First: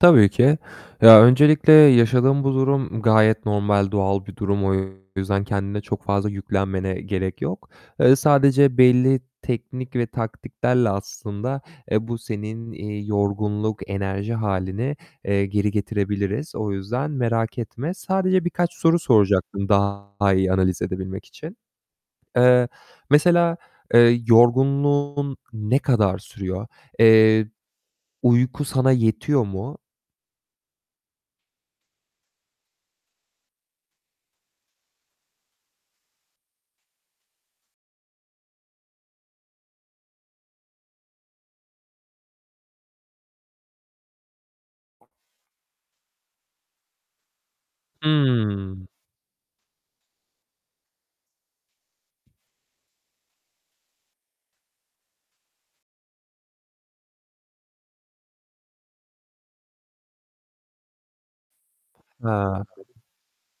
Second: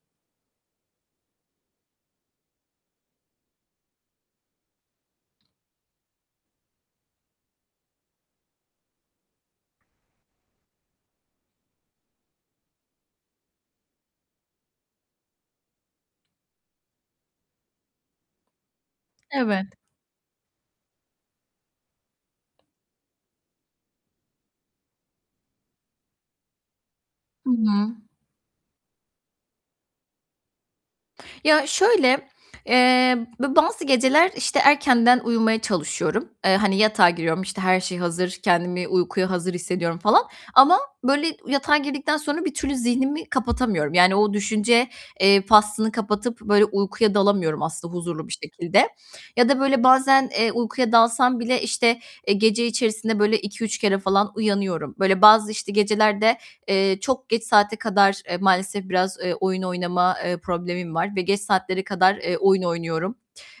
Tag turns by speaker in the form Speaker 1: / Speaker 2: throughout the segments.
Speaker 1: Tabii ki. Ya, öncelikle yaşadığın bu durum gayet normal, doğal bir durum. O yüzden kendine çok fazla yüklenmene gerek yok. Eee, sadece belli teknik ve taktiklerle aslında, eee, bu senin, iii, yorgunluk, enerji hâlini, eee, geri getirebiliriz. O yüzden merak etme. Sadece birkaç soru
Speaker 2: Evet.
Speaker 1: soracaktım daha iyi analiz edebilmek için. Eee, mesela, eee, yorgunluğun ne kadar sürüyor? Eee,
Speaker 2: Hı hı.
Speaker 1: uyku sana yetiyor mu?
Speaker 2: Ya şöyle, eee, b bazı geceler, işte, erkenden uyumaya çalışıyorum. Eee, hani, yatağa giriyorum, işte, her şey hazır, kendimi uykuya hazır hissediyorum falan. Ama, böyle, yatağa girdikten sonra bir türlü zihnimi kapatamıyorum. Yani o düşünce, eee, faslını kapatıp, böyle, uykuya dalamıyorum aslında huzurlu bir
Speaker 1: Hıı.
Speaker 2: şekilde. Ya da böyle bazen, eee, uykuya dalsam bile, işte, eee, gece içerisinde, böyle, 2-3 kere falan uyanıyorum. Böyle bazı, işte, gecelerde, eee, çok geç saate kadar, eee, maalesef biraz, eee, oyun oynama, eee, problemim var ve geç saatlere kadar, eee, oyun
Speaker 1: Hıı.
Speaker 2: oynuyorum.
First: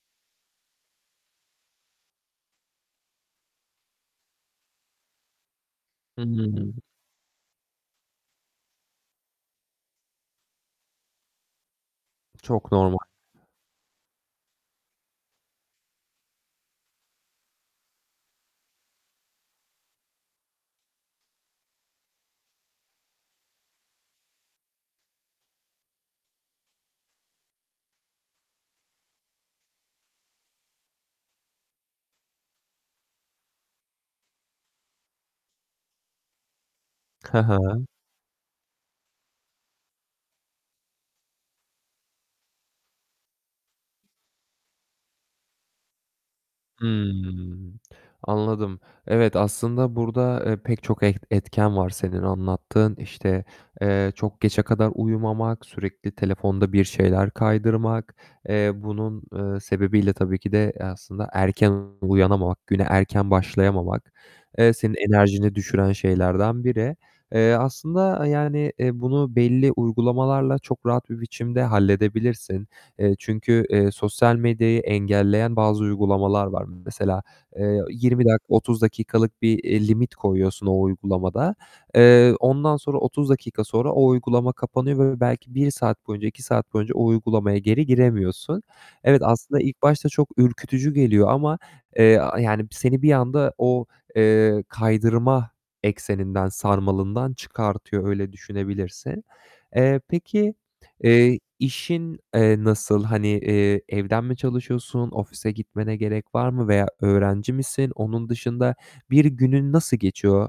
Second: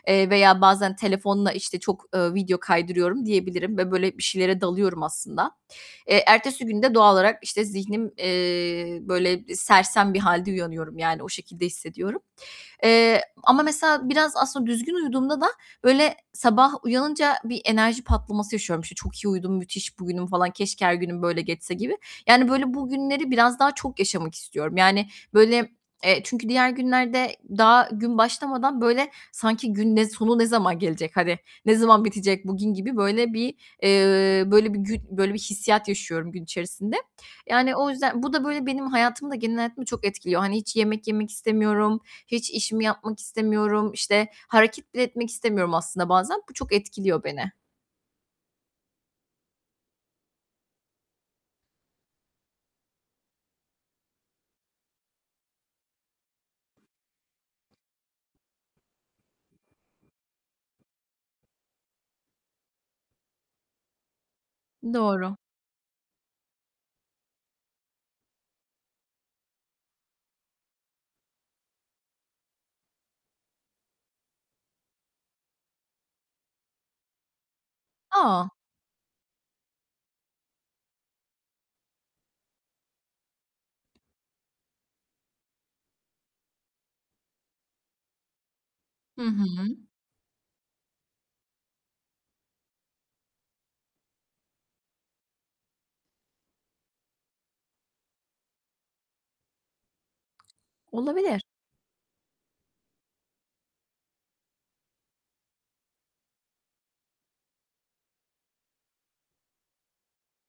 Speaker 2: Eee, veya bazen telefonla, işte, çok, eee, video kaydırıyorum diyebilirim ve, böyle, bir şeylere dalıyorum aslında.
Speaker 1: Hı
Speaker 2: Eee, ertesi
Speaker 1: hı.
Speaker 2: gün de doğal olarak, işte, zihnim, eee, böyle, sersem bir halde uyanıyorum, yani o şekilde hissediyorum.
Speaker 1: Çok normal.
Speaker 2: Eee, ama mesela biraz aslında düzgün uyuduğumda da, böyle, sabah uyanınca bir enerji patlaması yaşıyorum. İşte, "Çok iyi uyudum, müthiş bugünüm falan, keşke her günüm böyle geçse." gibi. Yani böyle bugünleri biraz daha çok yaşamak istiyorum. Yani, böyle, eee, çünkü diğer günlerde daha gün başlamadan, böyle, sanki, "Gün ne sonu ne zaman gelecek, hani, ne zaman bitecek bugün?" gibi böyle bir, eee, böyle, bir gün böyle bir hissiyat yaşıyorum gün içerisinde.
Speaker 1: Hı
Speaker 2: Yani
Speaker 1: hı.
Speaker 2: o yüzden bu da böyle benim hayatımı da genel hayatımı çok etkiliyor. Hani, hiç yemek yemek istemiyorum, hiç işimi yapmak istemiyorum, işte, hareket bile etmek istemiyorum aslında bazen. Bu çok
Speaker 1: Hıı,
Speaker 2: etkiliyor beni.
Speaker 1: anladım. Evet, aslında burada, eee, pek çok et etken var senin anlattığın. İşte, eee, çok geçe kadar uyumamak, sürekli telefonda bir şeyler kaydırmak. Eee, bunun, eee, sebebiyle tabii ki de, eee, aslında erken uyanamamak, güne erken başlayamamak, eee, senin
Speaker 2: Doğru.
Speaker 1: enerjini düşüren şeylerden biri. Eee, aslında, eee, yani, eee, bunu belli uygulamalarla çok rahat bir biçimde halledebilirsin. Eee, çünkü, eee, sosyal medyayı engelleyen bazı uygulamalar var. Mesela, eee, 20 dakika,
Speaker 2: A!
Speaker 1: 30 dakikalık bir, eee, limit koyuyorsun o uygulamada. Eee, ondan sonra 30 dakika sonra o uygulama kapanıyor ve belki 1 saat boyunca, 2 saat boyunca o uygulamaya geri giremiyorsun.
Speaker 2: Hı
Speaker 1: Evet, aslında
Speaker 2: hı.
Speaker 1: ilk başta çok ürkütücü geliyor ama, eee, a yani seni bir anda o, eee, kaydırma ekseninden, sarmalından çıkartıyor, öyle düşünebilirsin. Eee, peki, eee,
Speaker 2: Olabilir.
Speaker 1: işin, eee, nasıl? Hani, eee, evden mi çalışıyorsun, ofise gitmene gerek var mı veya öğrenci misin? Onun dışında bir günün nasıl geçiyor